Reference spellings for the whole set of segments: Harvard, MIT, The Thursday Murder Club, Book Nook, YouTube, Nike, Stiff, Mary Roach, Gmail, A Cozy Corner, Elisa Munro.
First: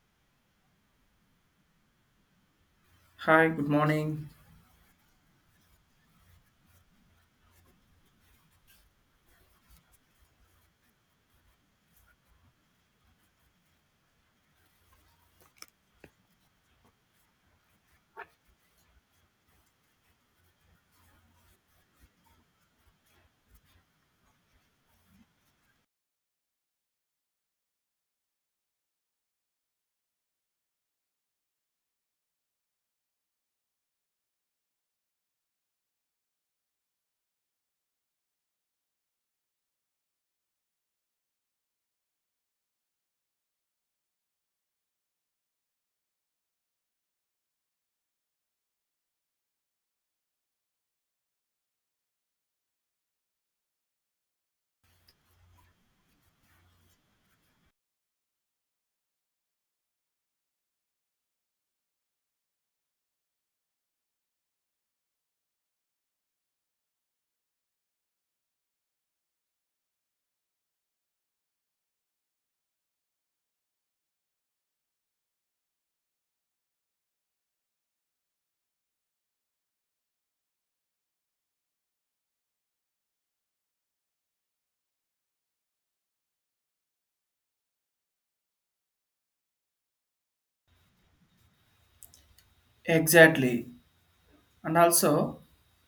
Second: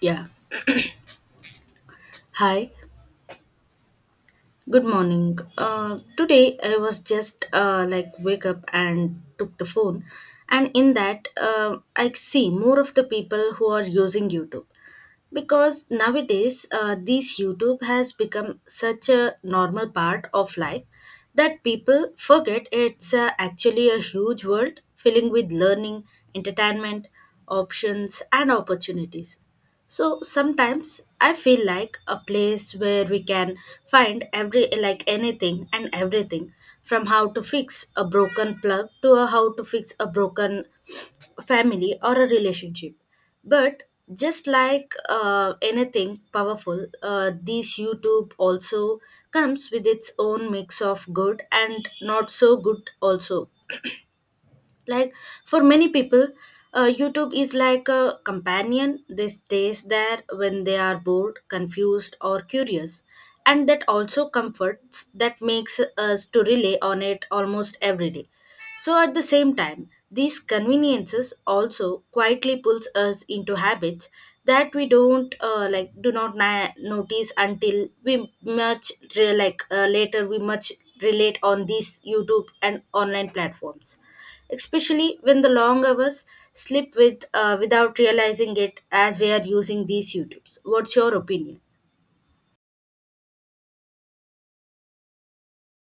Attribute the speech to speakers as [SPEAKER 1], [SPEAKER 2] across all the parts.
[SPEAKER 1] Yeah. Hi.
[SPEAKER 2] Hi, good morning.
[SPEAKER 1] Good morning. Today I was just like wake up and took the phone, and in that I see more of the people who are using YouTube because nowadays this YouTube has become such a normal part of life that people forget it's actually a huge world filling with learning, entertainment, options, and opportunities. So sometimes I feel like a place where we can find every, like, anything and everything from how to fix a broken plug to a how to fix a broken family or a relationship. But just like anything powerful, this YouTube also comes with its own mix of good and not so good also, like, for many people youtube is like a companion, they stays there when they are bored, confused, or curious, and that also comforts, that makes us to rely on it almost every day. So at the same time, these conveniences also quietly pulls us into habits that we don't, like, do not notice until we much, later, we much relate on these YouTube and online platforms, especially when the long hours slip without realizing it as we are using these YouTubes. What's your opinion?
[SPEAKER 2] Exactly. And also,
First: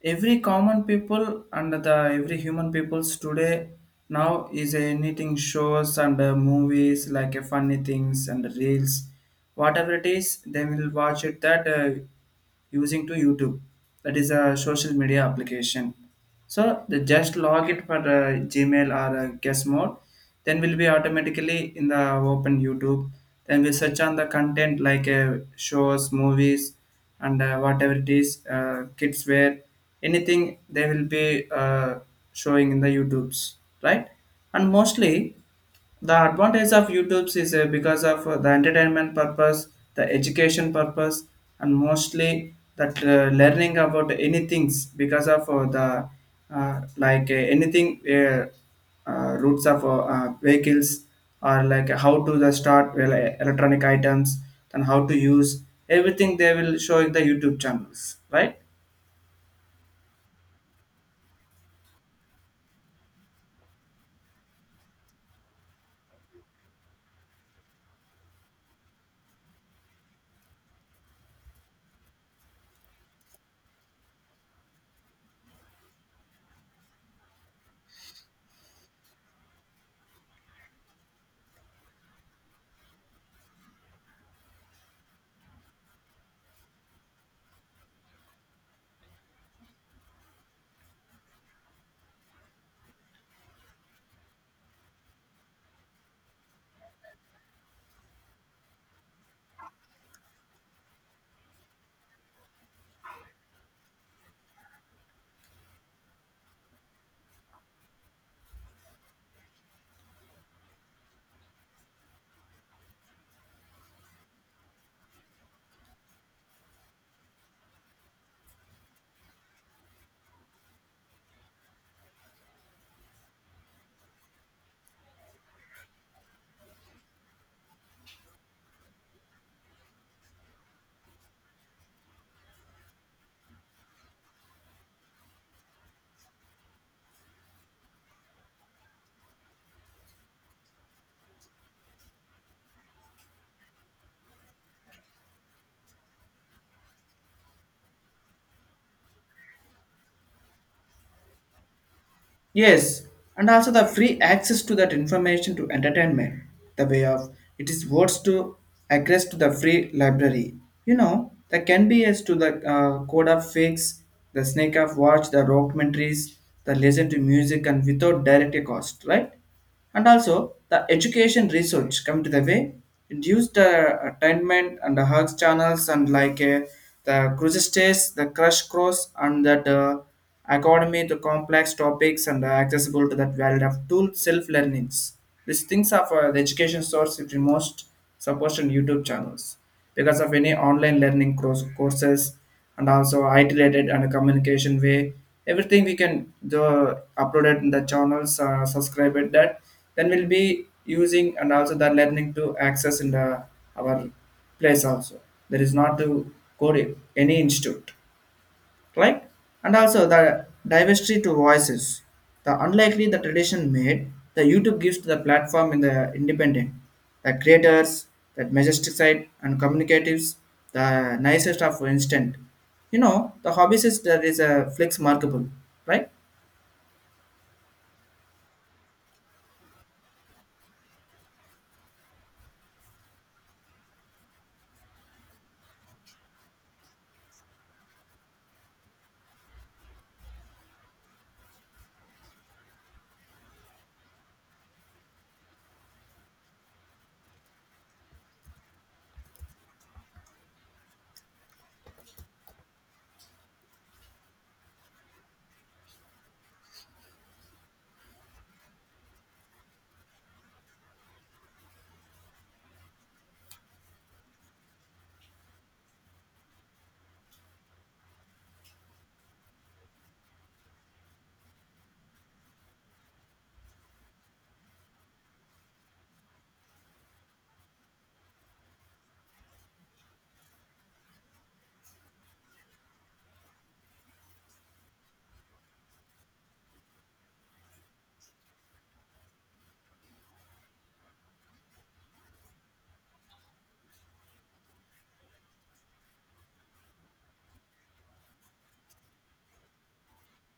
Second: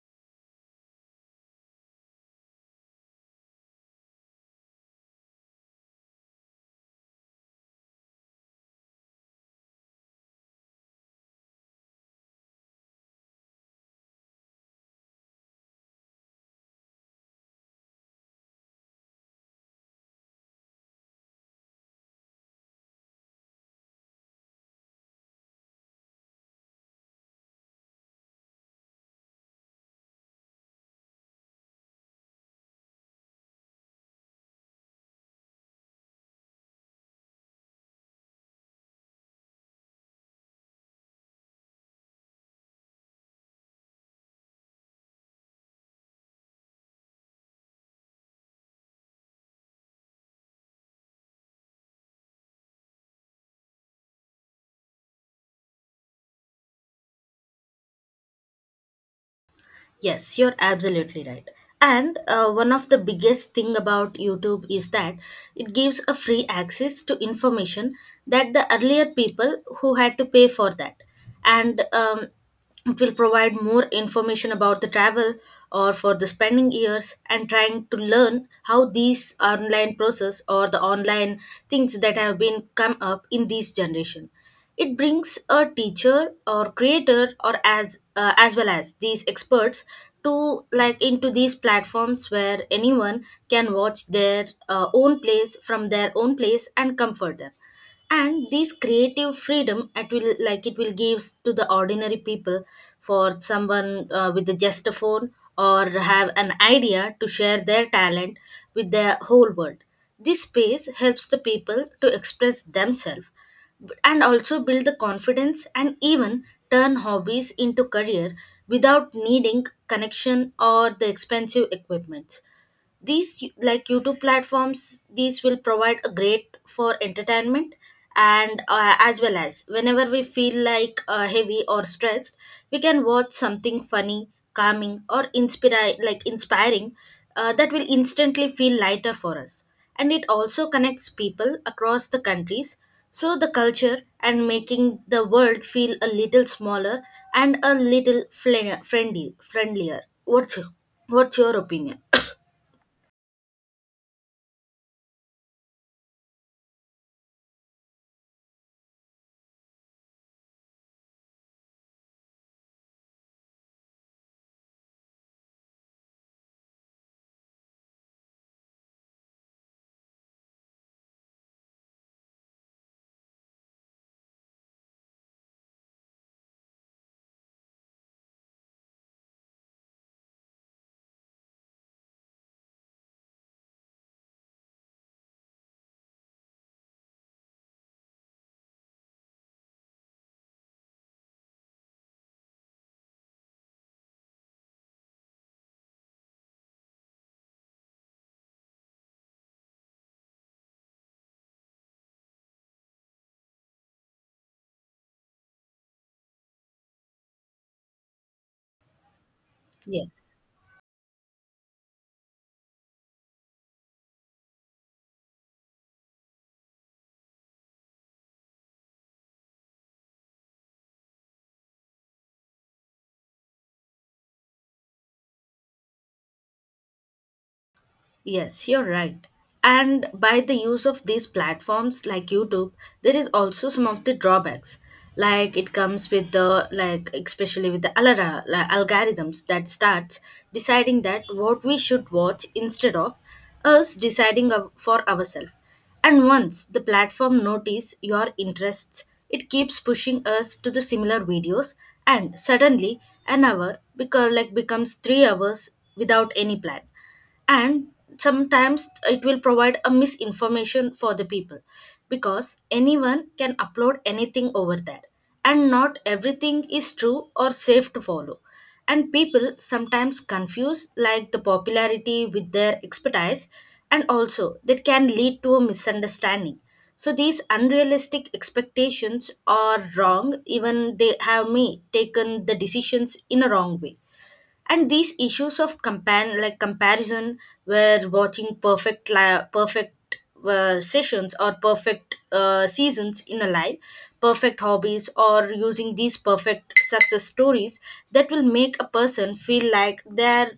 [SPEAKER 2] every common people and the every human peoples today now is a knitting shows and movies like funny things and reels, whatever it is, they will watch it that using to YouTube. That is a social media application. So they just log it for Gmail or guest mode. Then we'll be automatically in the open YouTube. Then we search on the content like shows, movies, and whatever it is, kids wear, anything they will be showing in the YouTubes, right? And mostly the advantage of YouTube's is because of the entertainment purpose, the education purpose, and mostly that learning about any things because of the anything routes of vehicles, or like how to the start well, electronic items and how to use everything they will show in the youtube channels, right?
[SPEAKER 1] Yes, you're absolutely right. And one of the biggest thing about YouTube is that it gives a free access to information that the earlier people who had to pay for that. And it will provide more information about the travel or for the spending years and trying to learn how these online process or the online things that have been come up in this generation. It brings a teacher or creator or as well as these experts to, like, into these platforms where anyone can watch their own place from their own place and comfort them. And this creative freedom, it will, like, it will gives to the ordinary people, for someone with just a phone or have an idea to share their talent with the whole world. This space helps the people to express themselves, and also build the confidence and even turn hobbies into career without needing connection or the expensive equipment. These, like, youtube platforms, these will provide a great for entertainment, and as well as whenever we feel like heavy or stressed, we can watch something funny, calming, or inspire like inspiring, that will instantly feel lighter for us. And it also connects people across the countries, so the culture and making the world feel a little smaller and a little flen- friendly friendlier. What's your opinion?
[SPEAKER 2] Yes, and also the free access to that information to entertainment, the way of it is words to access to the free library. You know, that can be as to the code of fix, the snake of watch, the documentaries, the listen to music, and without direct cost, right? And also the education research come to the way it used the attainment and the hugs channels and like the cruise, the crush cross and that academy, the complex topics and accessible to that world of tool self learnings. These things are for the education source if you most supposed on youtube channels because of any online learning course, courses, and also IT related and communication way. Everything we can do upload it in the channels, subscribe it that. Then we'll be using and also the learning to access in the our place also. There is not to go to any institute, right? And also
[SPEAKER 1] yes
[SPEAKER 2] the diversity to voices. The unlikely the tradition made, the YouTube gives to the platform in the independent, the creators, that majestic side and communicatives, the nicest of instant. You know, the hobbies is that is a flex markable, right?
[SPEAKER 1] Yes, you're right. And by the use of these platforms like YouTube, there is also some of the drawbacks. Like, it comes with the, like, especially with the alara like algorithms that starts deciding that what we should watch instead of us deciding for ourselves. And once the platform notice your interests, it keeps pushing us to the similar videos, and suddenly an hour because, like, becomes 3 hours without any plan. And sometimes it will provide a misinformation for the people because anyone can upload anything over there, and not everything is true or safe to follow. And people sometimes confuse, like, the popularity with their expertise, and also that can lead to a misunderstanding. So these unrealistic expectations are wrong, even they have me taken the decisions in a wrong way. And these issues of compan like comparison, where watching perfect sessions or perfect seasons in a life, perfect hobbies or using these perfect success stories, that will make a person feel like they're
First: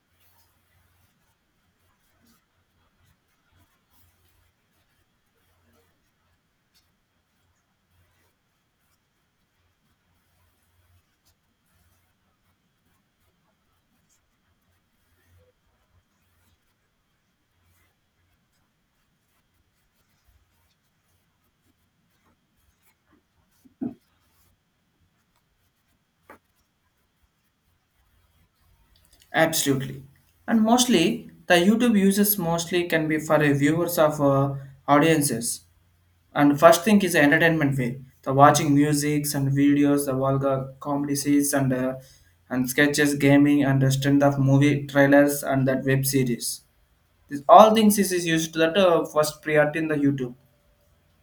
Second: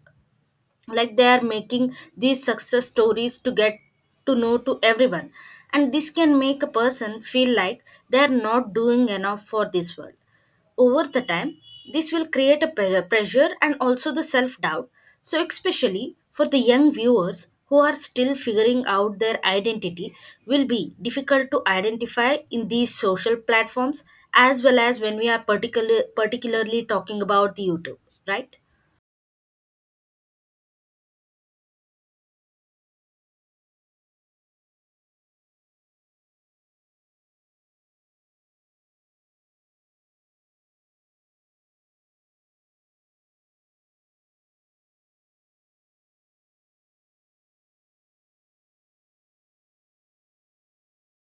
[SPEAKER 1] like they are making these success stories to get to know to everyone. And this can make a person feel like they are not doing enough for this world. Over the time, this will create a pressure and also the self doubt. So especially for the young viewers who are still figuring out their identity, will be difficult to identify in these social platforms, as well as when we are particularly talking about the youtube, right?
[SPEAKER 2] Absolutely. And mostly the YouTube users mostly can be for a viewers of audiences. And first thing is entertainment way. The watching musics and videos, the vulgar comedy series and and sketches, gaming and the strength of movie trailers and that web series. This all things is used that first priority in the YouTube.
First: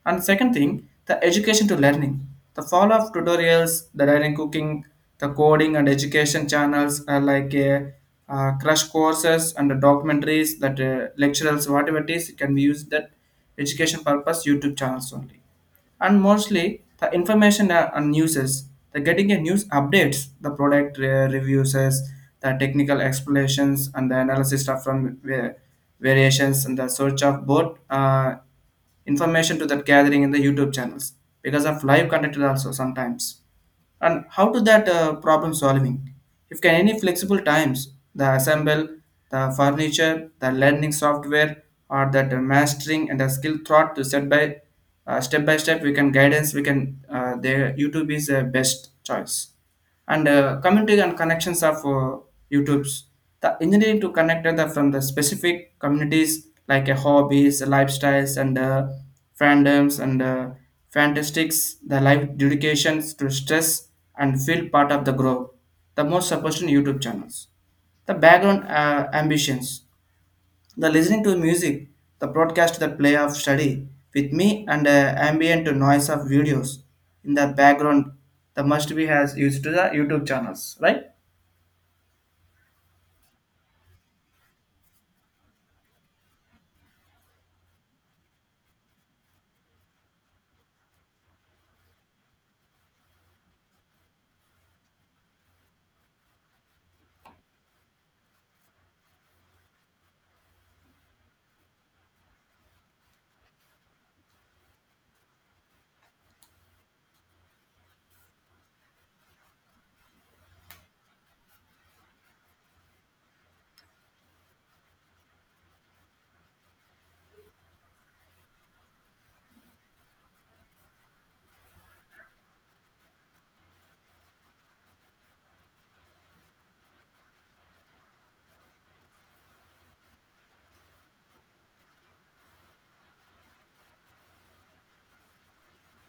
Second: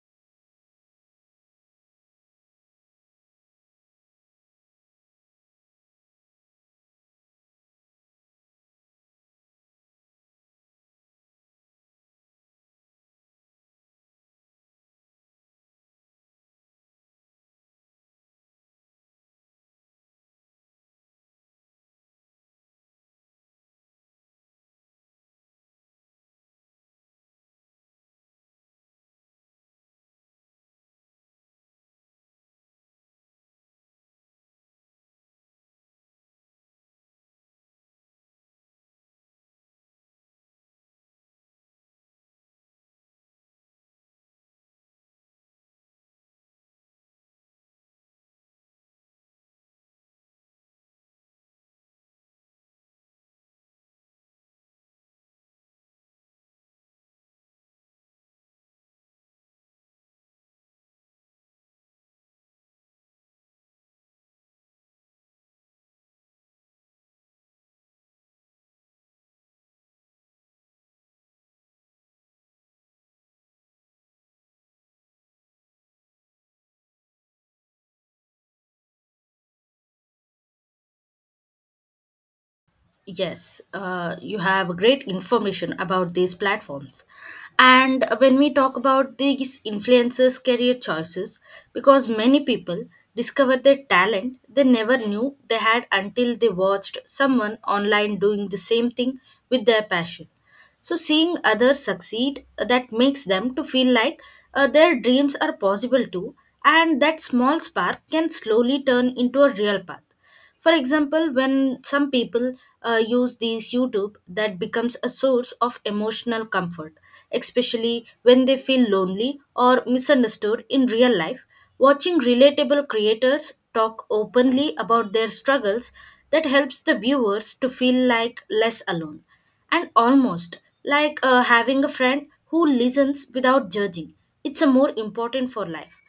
[SPEAKER 2] And second thing, the education to learning. The fall of tutorials, the learning cooking, the coding and education channels are like a crush courses and the documentaries that lecturers whatever it is can be used that education purpose YouTube channels only. And mostly the information and uses, the getting a news updates, the product reviews, the technical explanations and the analysis stuff from variations, and the search of both information to that gathering in the YouTube channels because of live content also sometimes. And how to that problem solving? If can any flexible times, the assemble, the furniture, the learning software, or that mastering and the skill thought to set by step by step, we can guidance. We can the YouTube is a best choice. And community and connections of YouTube's, the engineering to connect the from the specific communities like a hobbies, lifestyles, and fandoms and fantastics, the life dedications to stress and feel part of the growth. The most supported YouTube channels, the background ambitions. The listening to music, the broadcast the play of study with me and ambient noise of videos in the background, the must be has used to the YouTube channels, right?
[SPEAKER 1] Yes, you have great information about these platforms. And when we talk about these influencers' career choices, because many people discover their talent they never knew they had until they watched someone online doing the same thing with their passion. So seeing others succeed, that makes them to feel like their dreams are possible too, and that small spark can slowly turn into a real path. For example, when some people use these YouTube, that becomes a source of emotional comfort, especially when they feel lonely or misunderstood in real life. Watching relatable creators talk openly about their struggles, that helps the viewers to feel like less alone and almost like having a friend who listens without judging. It's a more important for life.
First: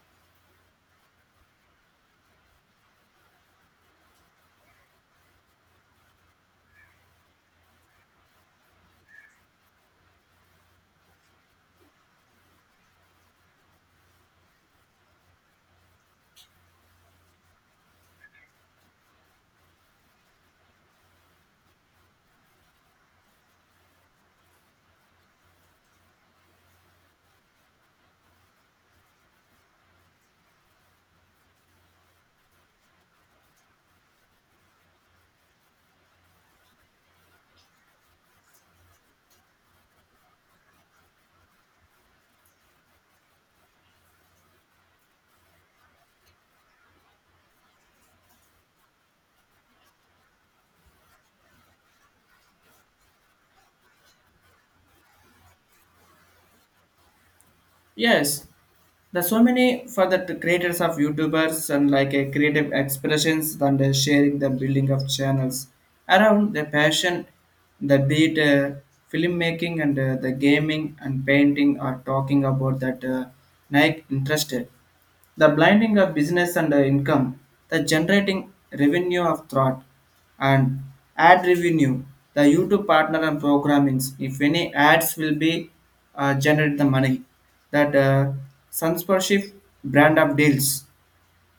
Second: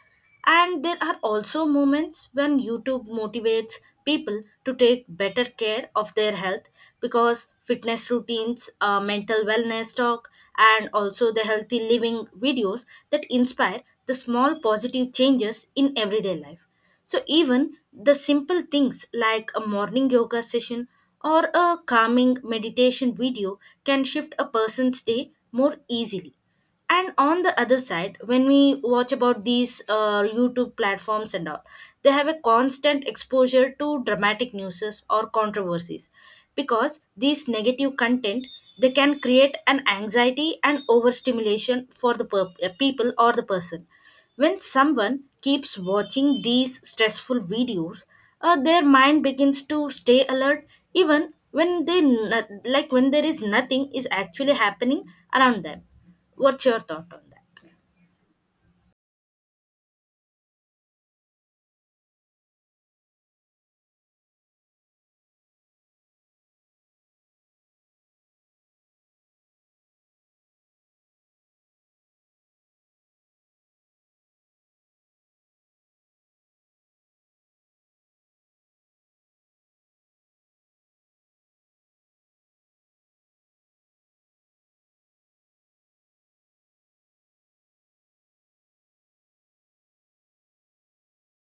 [SPEAKER 1] And there are also moments when YouTube motivates people to take better care of their health, because fitness routines, mental wellness talk, and also the healthy living videos that inspire the small positive changes in everyday life. So, even the simple things like a morning yoga session or a calming meditation video can shift a person's day more easily. And on the other side, when we watch about these youtube platforms and all, they have a constant exposure to dramatic newses or controversies, because these negative content, they can create an anxiety and overstimulation for the people or the person. When someone keeps watching these stressful videos, their mind begins to stay alert even when they like when there is nothing is actually happening around them. What's your thought on that?
[SPEAKER 2] Yes. There's so many for the creators of YouTubers and like a creative expressions and sharing the building of channels around their passion, the beat, filmmaking and the gaming and painting are talking about that Nike interested, the blending of business and the income, the generating revenue of thought and ad revenue, the YouTube partner and programmings, if any ads will be generate the money, that sponsorship brand of deals,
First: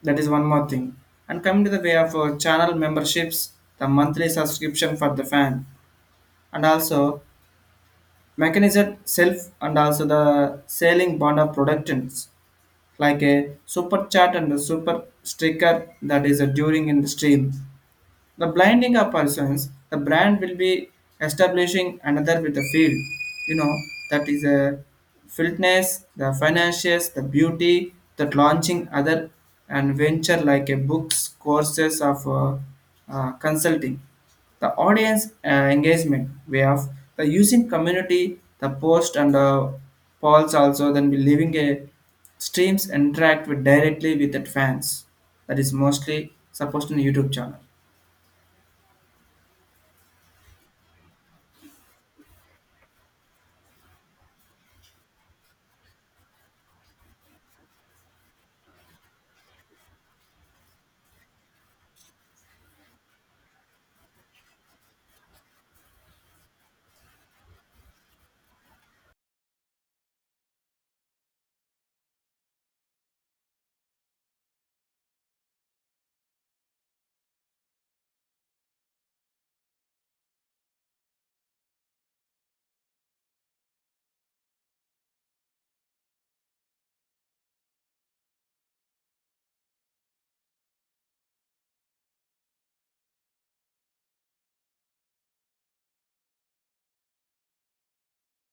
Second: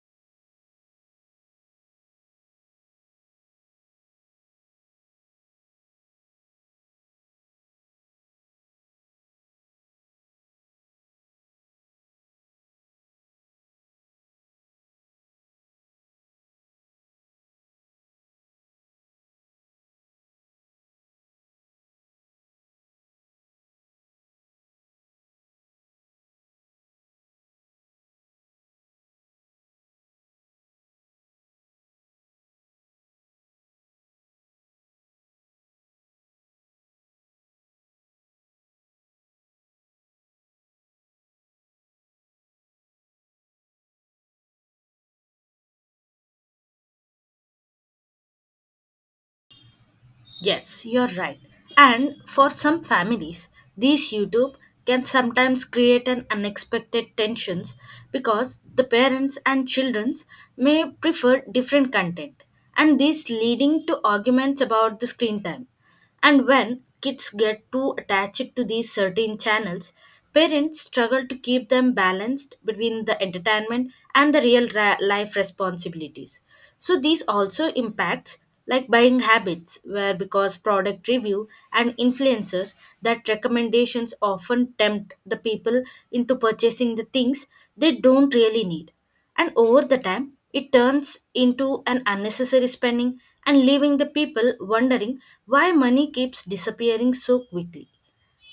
[SPEAKER 2] that is one more thing. And coming to the way of channel memberships, the monthly subscription for the fan, and also mechanism self and also the selling bond of productions like a super chat and a super sticker that is during in the stream, the blinding of persons, the brand will be establishing another with the field. You know, that is a fitness, the financials, the beauty, that launching other and venture like a books, courses of consulting. The audience engagement way of the using community, the post and polls also then be leaving a streams interact with directly with the fans. That is mostly supposed in YouTube channel.
[SPEAKER 1] Yes, you're right. And for some families, these YouTube can sometimes create an unexpected tensions because the parents and childrens may prefer different content, and this leading to arguments about the screen time. And when kids get too attached to these certain channels, parents struggle to keep them balanced between the entertainment and the real life responsibilities. So these also impacts, like, buying habits where, because product review and influencers, that recommendations often tempt the people into purchasing the things they don't really need, and over the time, it turns into an unnecessary spending and leaving the people wondering why money keeps disappearing so quickly.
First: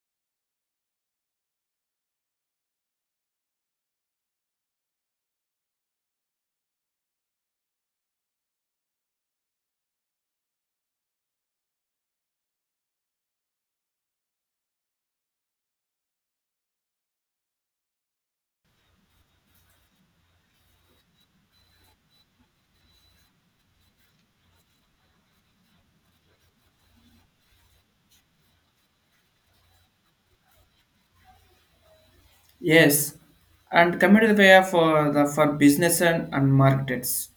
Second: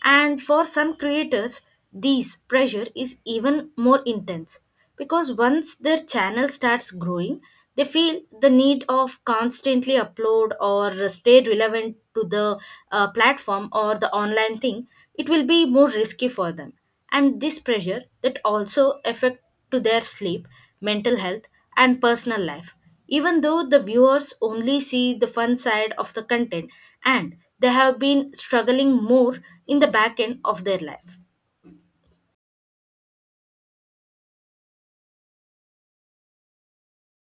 [SPEAKER 1] And for some creators, this pressure is even more intense because once their channel starts growing, they feel the need of constantly upload or stay relevant to the platform or the online thing. It will be more risky for them, and this pressure that also affect to their sleep, mental health, and personal life, even though the viewers only see the fun side of the content and they have been struggling more in the back end of their life.
[SPEAKER 2] Yes, and coming to the way of the for business and markets.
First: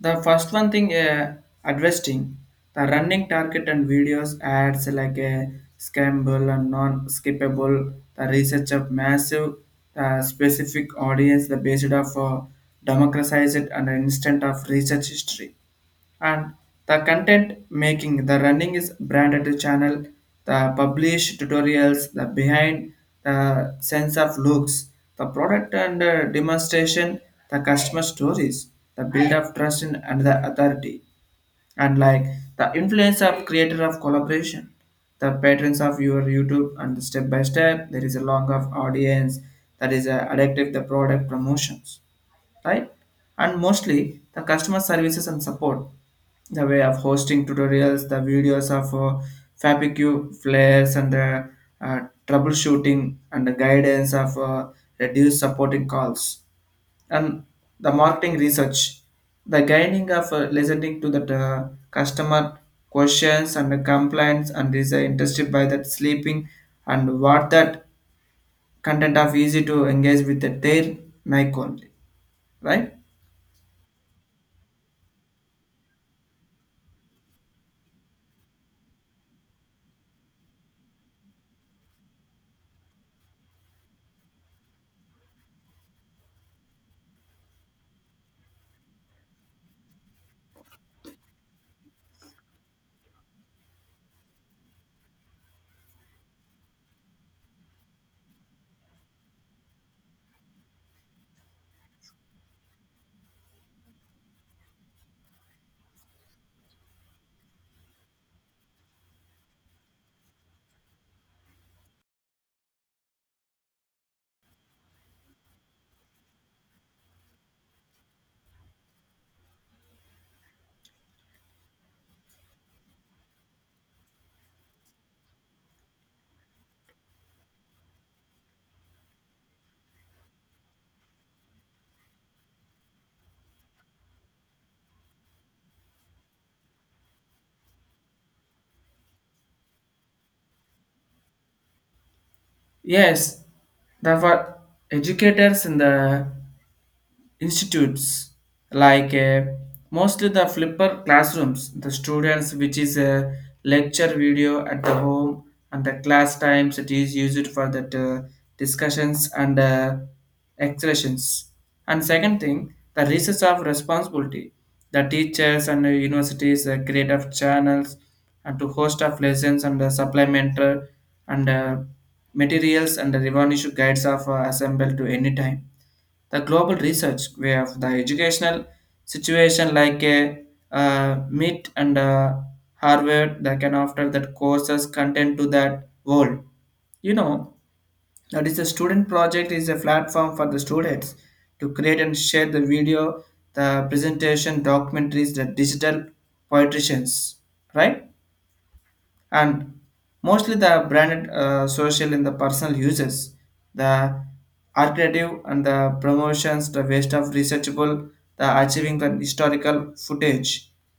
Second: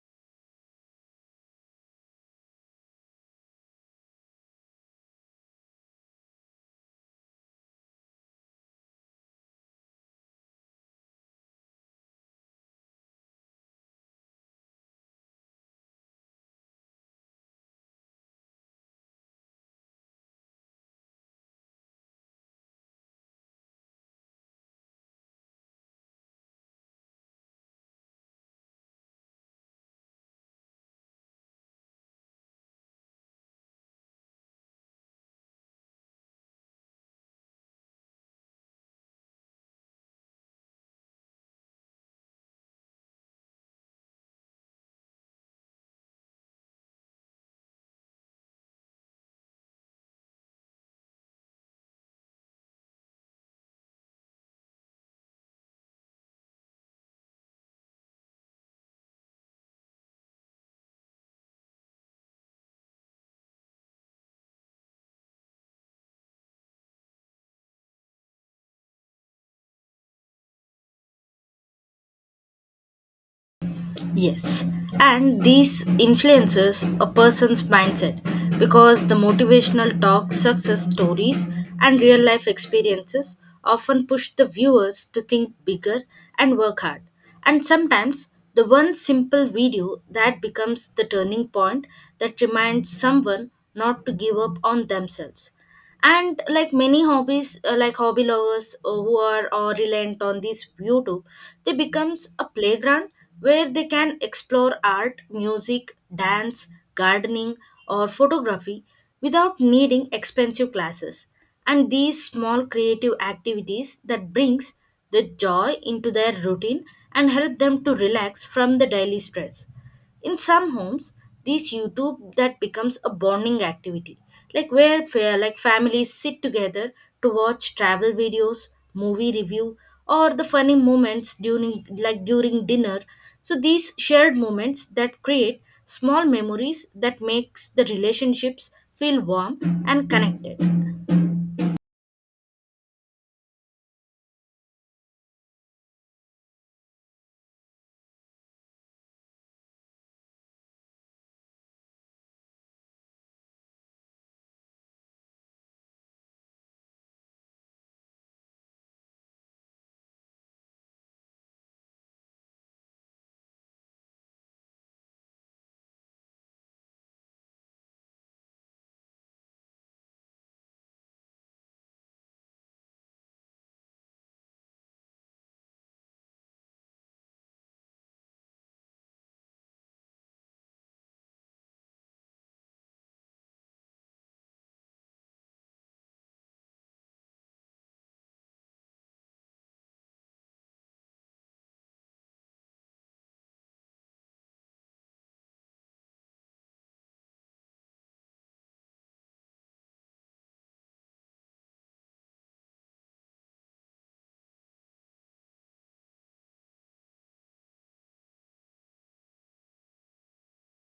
[SPEAKER 2] The first one thing adjusting the running target and videos ads like a scamble and non-skippable. The research of massive the specific audience the based of democratized and instant of research history, and the content making the running is branded channel, the published tutorials, the behind the sense of looks, the product and demonstration, the customer stories, the build of trust in and the authority, and like the influence of creator of collaboration, the patterns of your youtube and the step by step there is a long of audience that is addictive the product promotions, right? And mostly the customer services and support, the way of hosting tutorials, the videos of FAPQ flares and the uh, troubleshooting and the guidance of reduced supporting calls, and the marketing research, the guiding of listening to the customer questions and the complaints and is interested by that sleeping and what that content of easy to engage with the their mic only, right?
[SPEAKER 1] Yes, and these influences a person's mindset because the motivational talk, success stories, and real life experiences often push the viewers to think bigger and work hard. And sometimes the one simple video that becomes the turning point that reminds someone not to give up on themselves. And like many hobbies, like hobby lovers, who are or reliant on this youtube, they becomes a playground where they can explore art, music, dance, gardening, or photography without needing expensive classes. And these small creative activities that brings the joy into their routine and help them to relax from the daily stress. In some homes, these YouTube that becomes a bonding activity, like where like families sit together to watch travel videos, movie review, or the funny moments during dinner. So these shared moments that create small memories that makes the relationships feel warm and connected.
[SPEAKER 2] Yes, the for educators in the institutes like mostly the flipper classrooms the students which is a lecture video at the home and the class times it is used for that discussions and expressions. And second thing, the research of responsibility, the teachers and the universities create of channels and to host of lessons and the supplementary and materials and the revenue guides of assemble to any time, the global research where the educational situation like a MIT and Harvard that can offer that courses content to that world. You know, that is a student project is a platform for the students to create and share the video, the presentation, documentaries, the digital poeticians, right? And mostly the branded social in the personal uses, the alternative and the promotions, the waste of researchable, the achieving the historical footage,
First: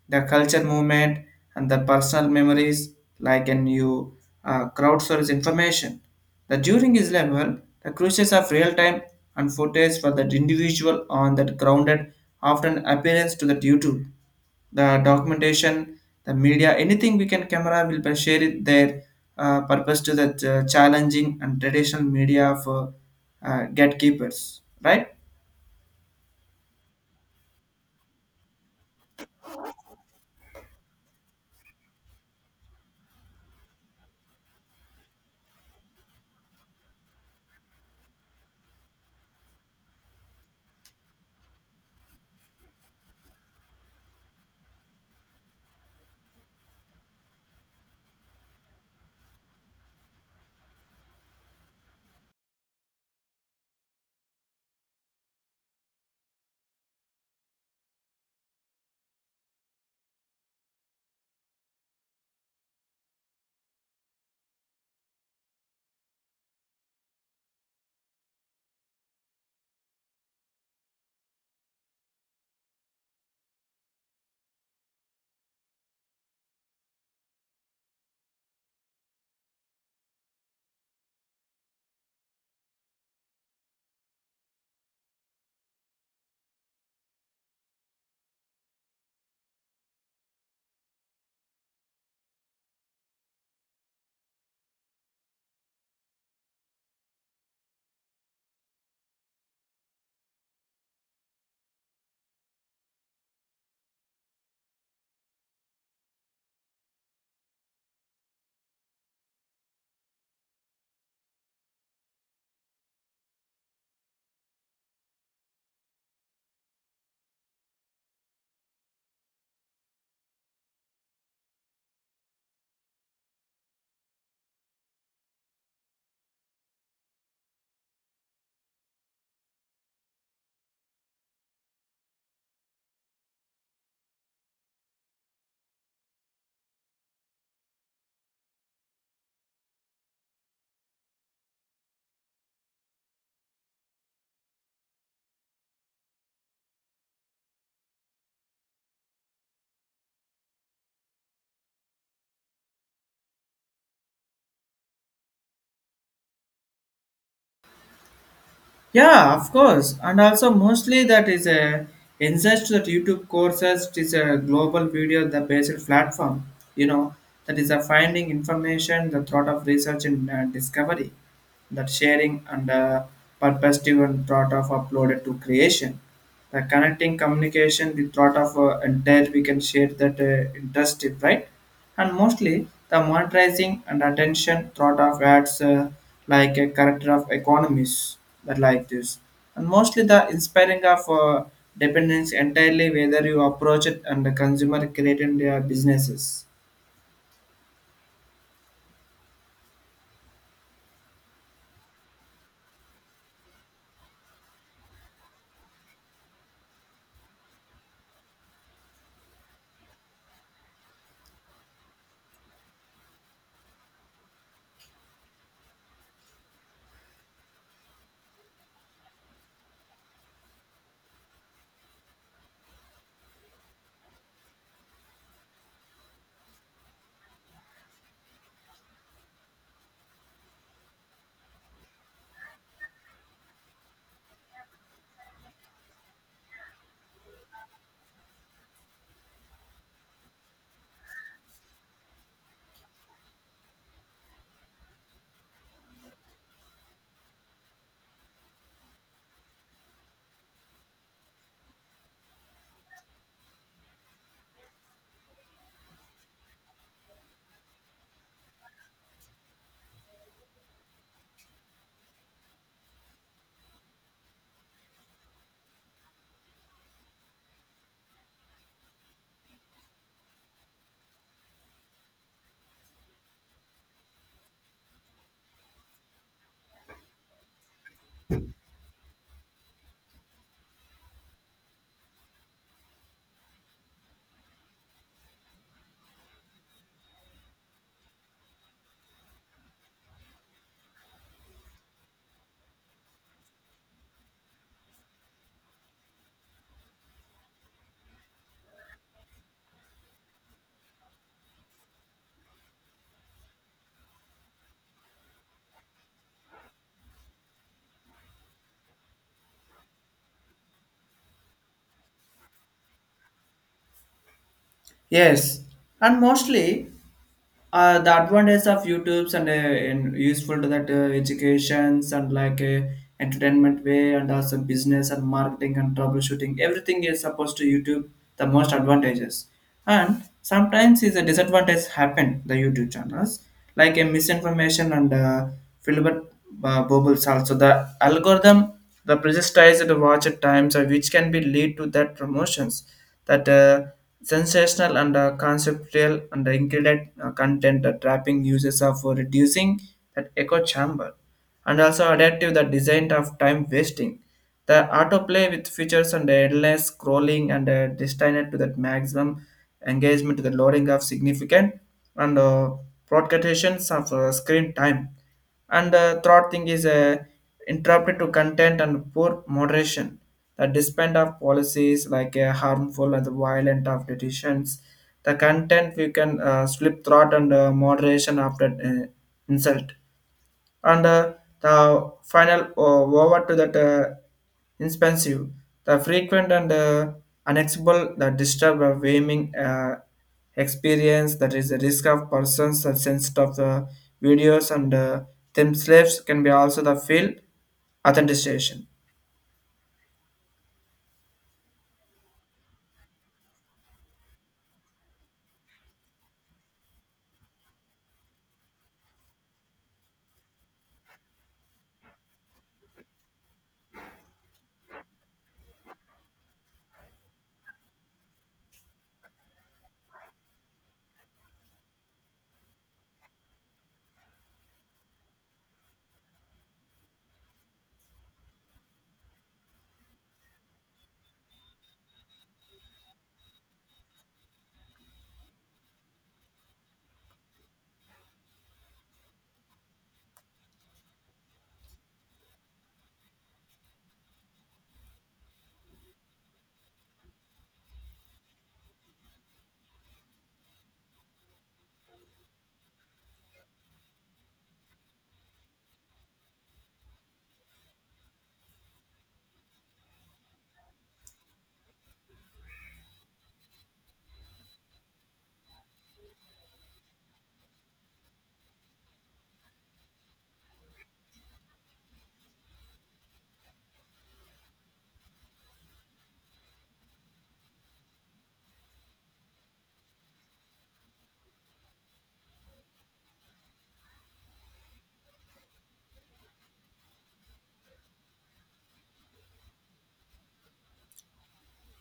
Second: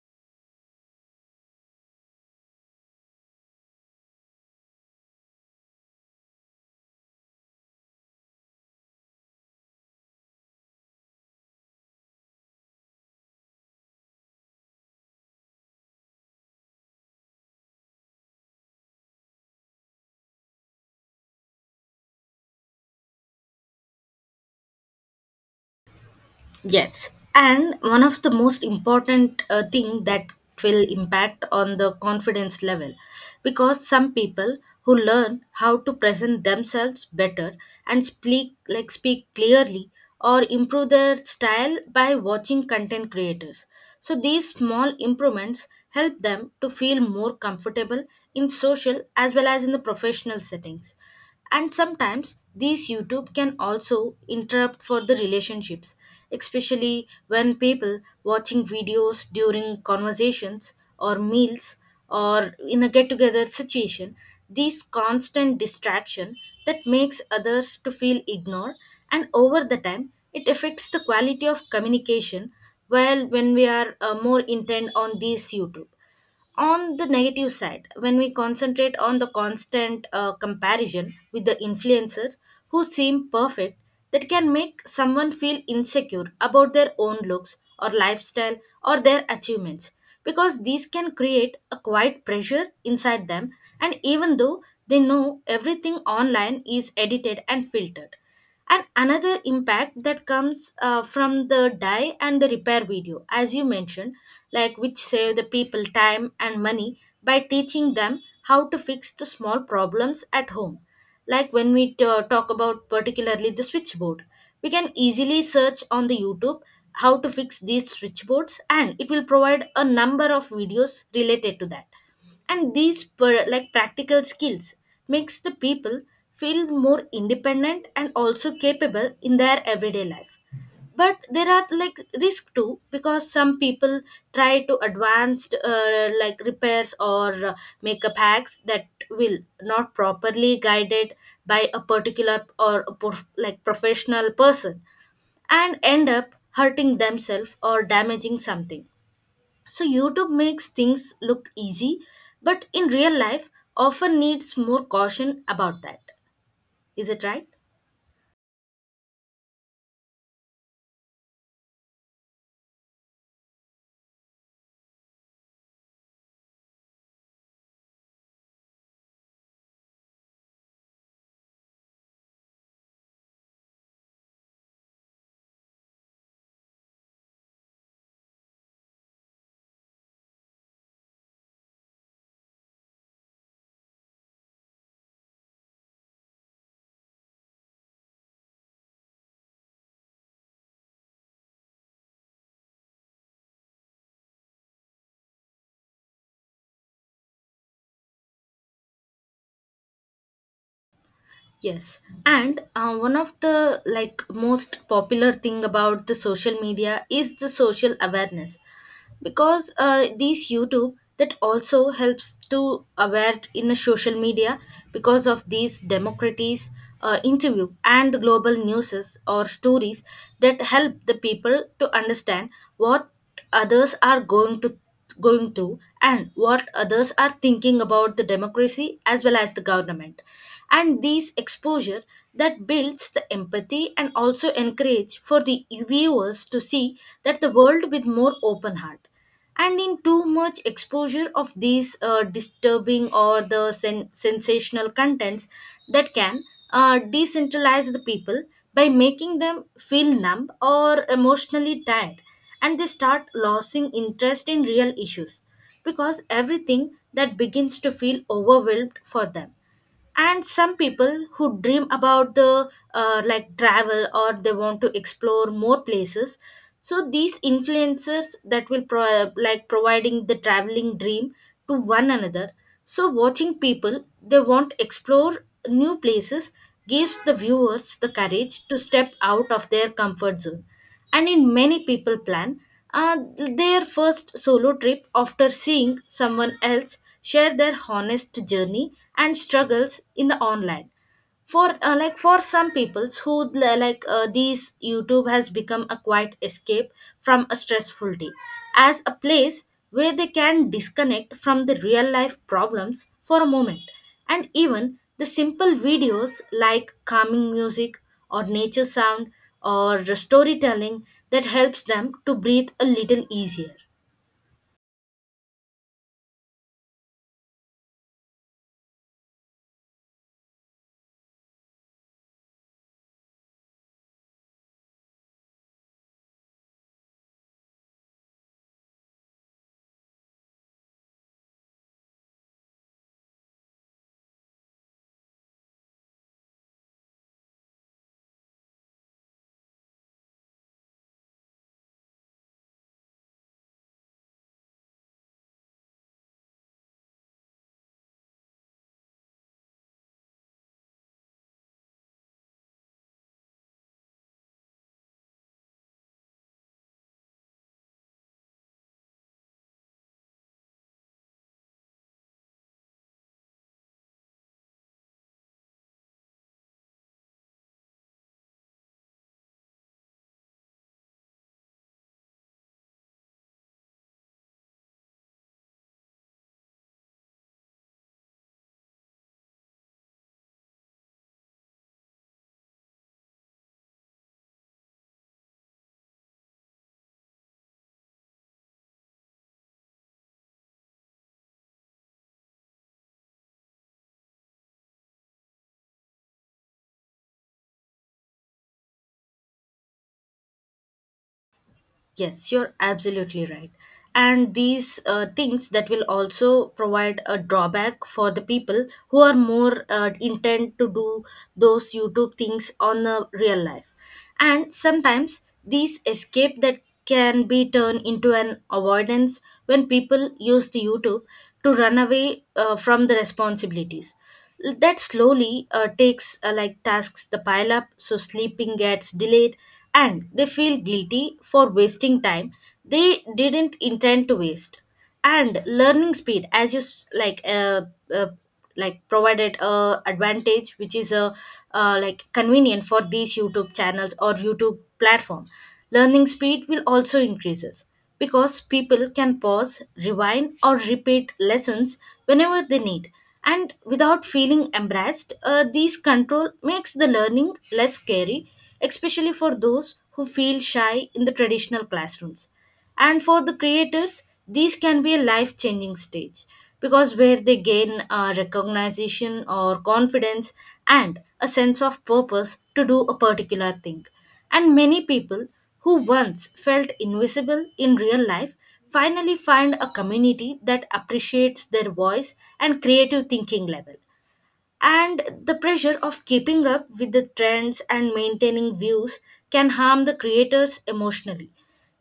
[SPEAKER 2] the culture movement, and the personal memories like a new crowdsource information, the during is level, the crucials of real time and footage for that individual on that grounded often appearance to that youtube, the documentation, the media, anything we can camera will be share it their purpose to the challenging and traditional media for gatekeepers, right?
[SPEAKER 1] Yes, and one of the most important thing that will impact on the confidence level, because some people who learn how to present themselves better and speak clearly or improve their style by watching content creators. So these small improvements help them to feel more comfortable in social as well as in the professional settings. And sometimes these YouTube can also interrupt for the relationships, especially when people watching videos during conversations or meals or in a get together situation. These constant distraction that makes others to feel ignored, and over the time it affects the quality of communication. Well, when we are more intent on these YouTube, on the negative side, when we concentrate on the constant comparison with the influencers who seem perfect, that can make someone feel insecure about their own looks or lifestyle or their achievements, because these can create a quiet pressure inside them, and even though they know everything online is edited and filtered. And another impact that comes from the dye and the repair video as you mentioned, like which save the people time and money by teaching them how to fix the small problems at home. Like when we talk about particularly the switchboard, we can easily search on the YouTube how to fix these switchboards, and it will provide a number of videos related to that. And like practical skills makes the people feel more independent and also capable in their everyday life. But there are like risk too, because some people try to advanced like repairs or makeup hacks that will not properly guided by a particular or a like professional person, and end up hurting themselves or damaging something. So, YouTube makes things look easy, but in real life, often needs more caution about that. Is it right?
[SPEAKER 2] Yeah, of course. And also mostly that is a insist that YouTube courses it is a global video the basic platform, you know, that is a finding information, the thought of research and discovery, that sharing and perspective and thought of uploaded to creation. The connecting communication, the thought of entire we can share that interest, right? And mostly the monetizing and attention thought of ads like a character of economies that like this, and mostly the inspiring of dependence entirely whether you approach it and the consumer created their businesses.
[SPEAKER 1] Yes, and one of the like most popular thing about the social media is the social awareness, because these YouTube that also helps to aware in a social media, because of these democracies, interview and the global newses or stories that help the people to understand what others are going to, going to, and what others are thinking about the democracy as well as the government. And these exposure that builds the empathy and also encourage for the viewers to see that the world with more open heart. And in too much exposure of these disturbing or the sensational contents, that can decentralize the people by making them feel numb or emotionally tired, and they start losing interest in real issues, because everything that begins to feel overwhelmed for them. And some people who dream about the like travel, or they want to explore more places, so these influencers that will like providing the traveling dream to one another. So watching people they want explore new places gives the viewers the courage to step out of their comfort zone. And in many people plan their first solo trip after seeing someone else share their honest journey and struggles in the online. For like for some peoples who like these YouTube has become a quiet escape from a stressful day, as a place where they can disconnect from the real life problems for a moment. And even the simple videos like calming music or nature sound or storytelling that helps them to breathe a little easier.
[SPEAKER 2] Yes, and mostly the advantage of YouTube's and useful to that educations and like entertainment way and also business and marketing and troubleshooting everything is supposed to YouTube, the most advantages. And sometimes is a disadvantage happen the YouTube channels like a misinformation and filibert bubbles, also the algorithm, the pressurized watch at times which can be lead to that promotions that sensational and conceptual and the ingredient content trapping uses are for reducing that echo chamber, and also adaptive the design of time wasting, the autoplay with features and endless scrolling and destined to that maximum engagement to the loading of significant and broadcastations of screen time. And the third thing is interrupted to content and poor moderation, the despite of policies like harmful and violent of decisions, the content we can slip throat and moderation after insult, and the final over to that inexpensive, the frequent and unacceptable, the disturb of aiming experience that is the risk of persons that sensitive of the videos, and themselves can be also the field authentication.
[SPEAKER 1] Yes, you're absolutely right. And these things that will also provide a drawback for the people who are more intent to do those YouTube things on the real life. And sometimes these escape that can be turned into an avoidance when people use the YouTube to run away from the responsibilities. That slowly takes like tasks the pile up, so sleeping gets delayed, and they feel guilty for wasting time they didn't intend to waste. And learning speed, as you uh, like provided a advantage which is a like convenient for these YouTube channels or YouTube platform. Learning speed will also increases, because people can pause, rewind, or repeat lessons whenever they need. And without feeling embarrassed, these control makes the learning less scary, especially for those who feel shy in the traditional classrooms. And for the creators, these can be a life changing stage, because where they gain recognition or confidence and a sense of purpose to do a particular thing. And many people who once felt invisible in real life finally find a community that appreciates their voice and creative thinking level. And the pressure of keeping up with the trends and maintaining views can harm the creators emotionally,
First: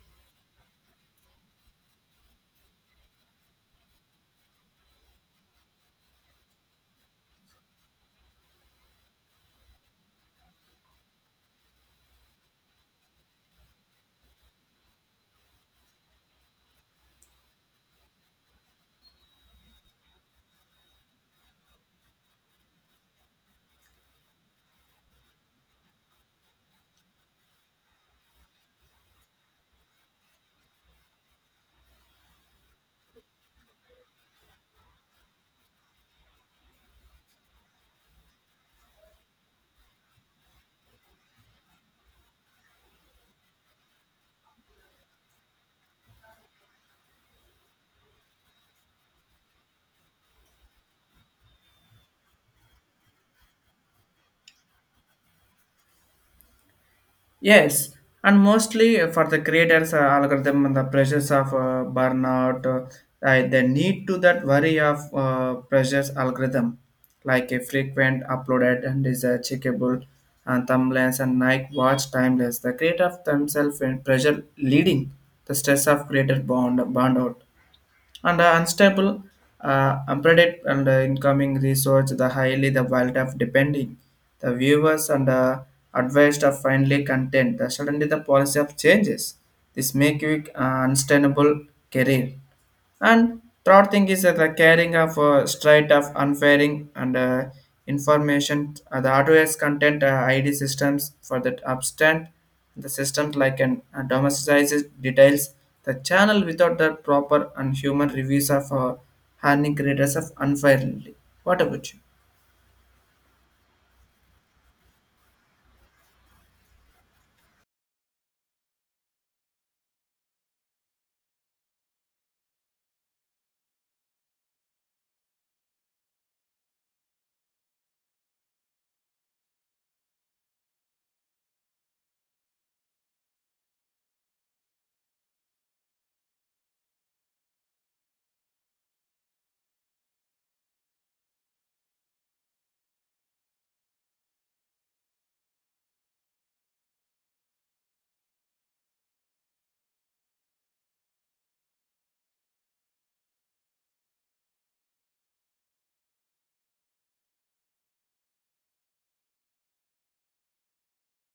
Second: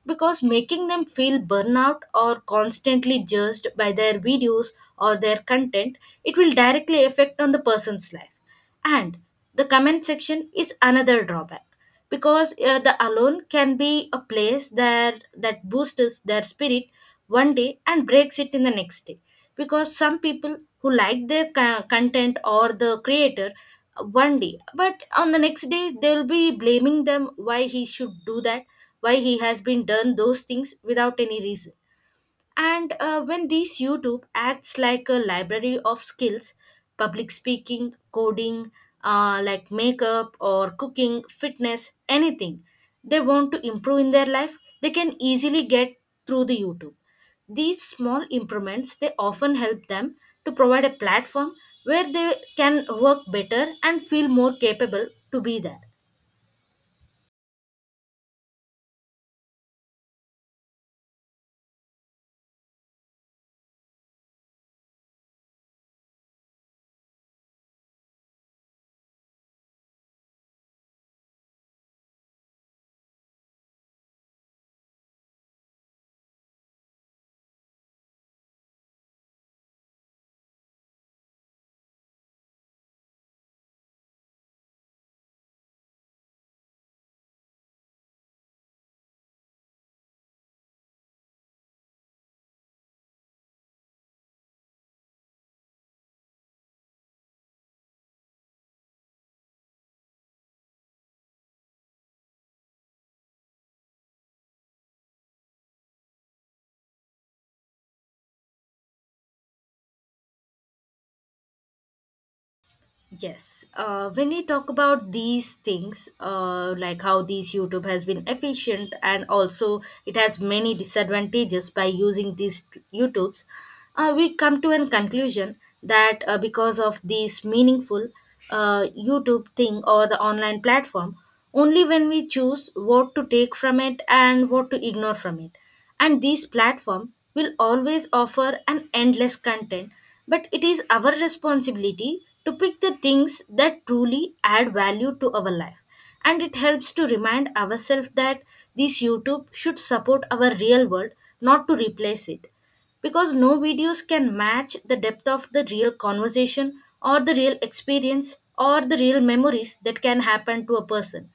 [SPEAKER 1] because making them feel burnout or constantly judged by their videos or their content, it will directly affect on the person's life. And the comment section is another drawback, because the alone can be a place there that boosts their spirit one day and breaks it in the next day, because some people who like their content or the creator one day, but on the next day they'll be blaming them why he should do that, why he has been done those things without any reason. And when these YouTube acts like a library of skills, public speaking, coding, like makeup or cooking, fitness, anything they want to improve in their life, they can easily get through the YouTube. These small improvements they often help them to provide a platform where they can work better and feel more capable to be there.
[SPEAKER 2] Yes, and mostly for the creators algorithm and the pressures of burnout, they need to that worry of pressures algorithm, like a frequent uploaded and is checkable and thumbnails and night watch timeless. The creator of themselves and pressure leading the stress of creator bond burnout and unstable, unpredictable and incoming research, the highly the wild of depending. The viewers and advised are finally content. The, suddenly the policy of changes. This make you unsustainable career. And third thing is that the carrying of straight of unfairing and information, the hardware's content ID systems for that upstand the systems like an domesticized details, the channel without the proper and human reviews of harming creators of unfairly. What about you?
[SPEAKER 1] Yes. When we talk about these things, like how these YouTube has been efficient and also it has many disadvantages by using these YouTubes, we come to a conclusion that because of this meaningful YouTube thing or the online platform, only when we choose what to take from it and what to ignore from it. And this platform will always offer an endless content, but it is our responsibility to pick the things that truly add value to our life. And it helps to remind ourselves that this YouTube should support our real world, not to replace it. Because no videos can match the depth of the real conversation or the real experience or the real memories that can happen to a person.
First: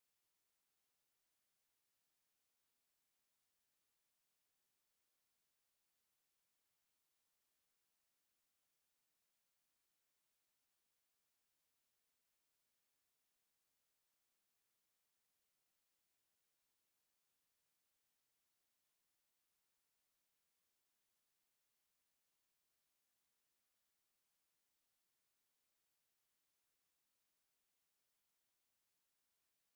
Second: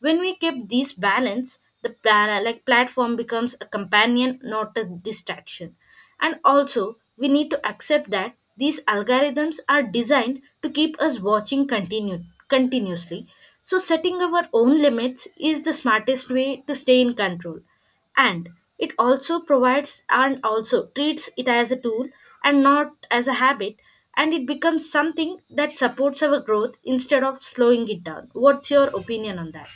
[SPEAKER 1] When we keep these balance, the like platform becomes a companion, not a distraction. And also, we need to accept that these algorithms are designed to keep us watching continuously. So setting our own limits is the smartest way to stay in control, and it also provides and also treats it as a tool and not as a habit, and it becomes something that supports our growth instead of slowing it down. What's your opinion on that?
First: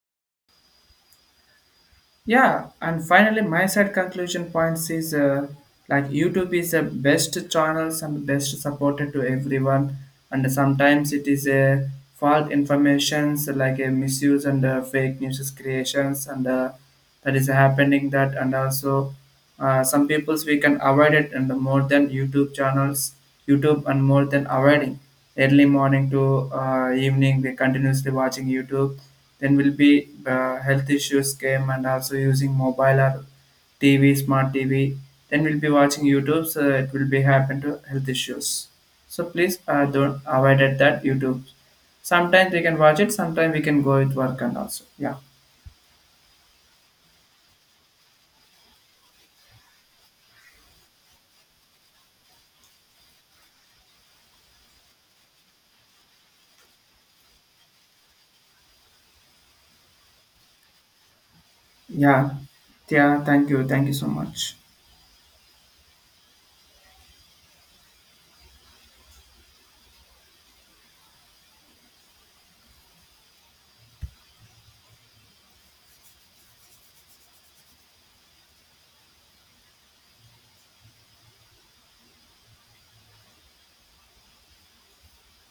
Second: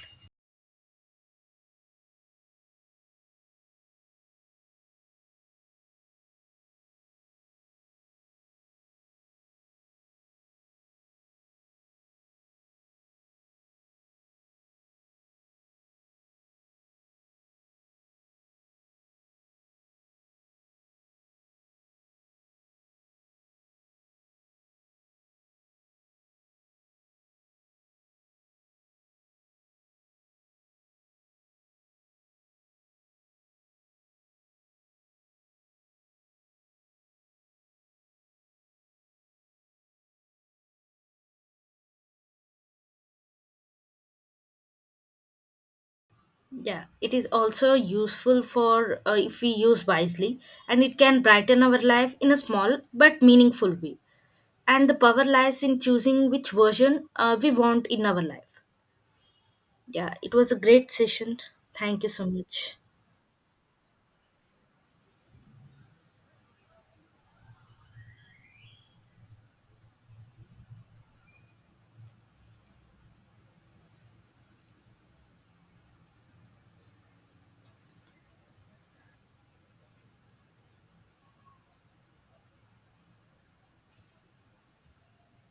[SPEAKER 2] Yeah, and finally, my side conclusion points is like YouTube is the best channels and best supported to everyone, and sometimes it is a false informations like a misuse and fake news creations and that is happening that, and also some peoples we can avoid it, and more than YouTube channels, YouTube and more than avoiding early morning to evening we continuously watching YouTube, then will be health issues came and also using mobile or TV, smart TV. Then we'll be watching YouTube, so it will be happen to health issues. So please don't avoid at that YouTube. Sometimes we can watch it, sometimes we can go with work and also. Yeah.
[SPEAKER 1] Yeah, it is also useful for if we use wisely, and it can brighten our life in a small but meaningful way, and the power lies in choosing which version we want in our life. Yeah, it was a great session. Thank you so
[SPEAKER 2] Yeah.
[SPEAKER 1] much.
[SPEAKER 2] Yeah. Thank you. Thank you so much.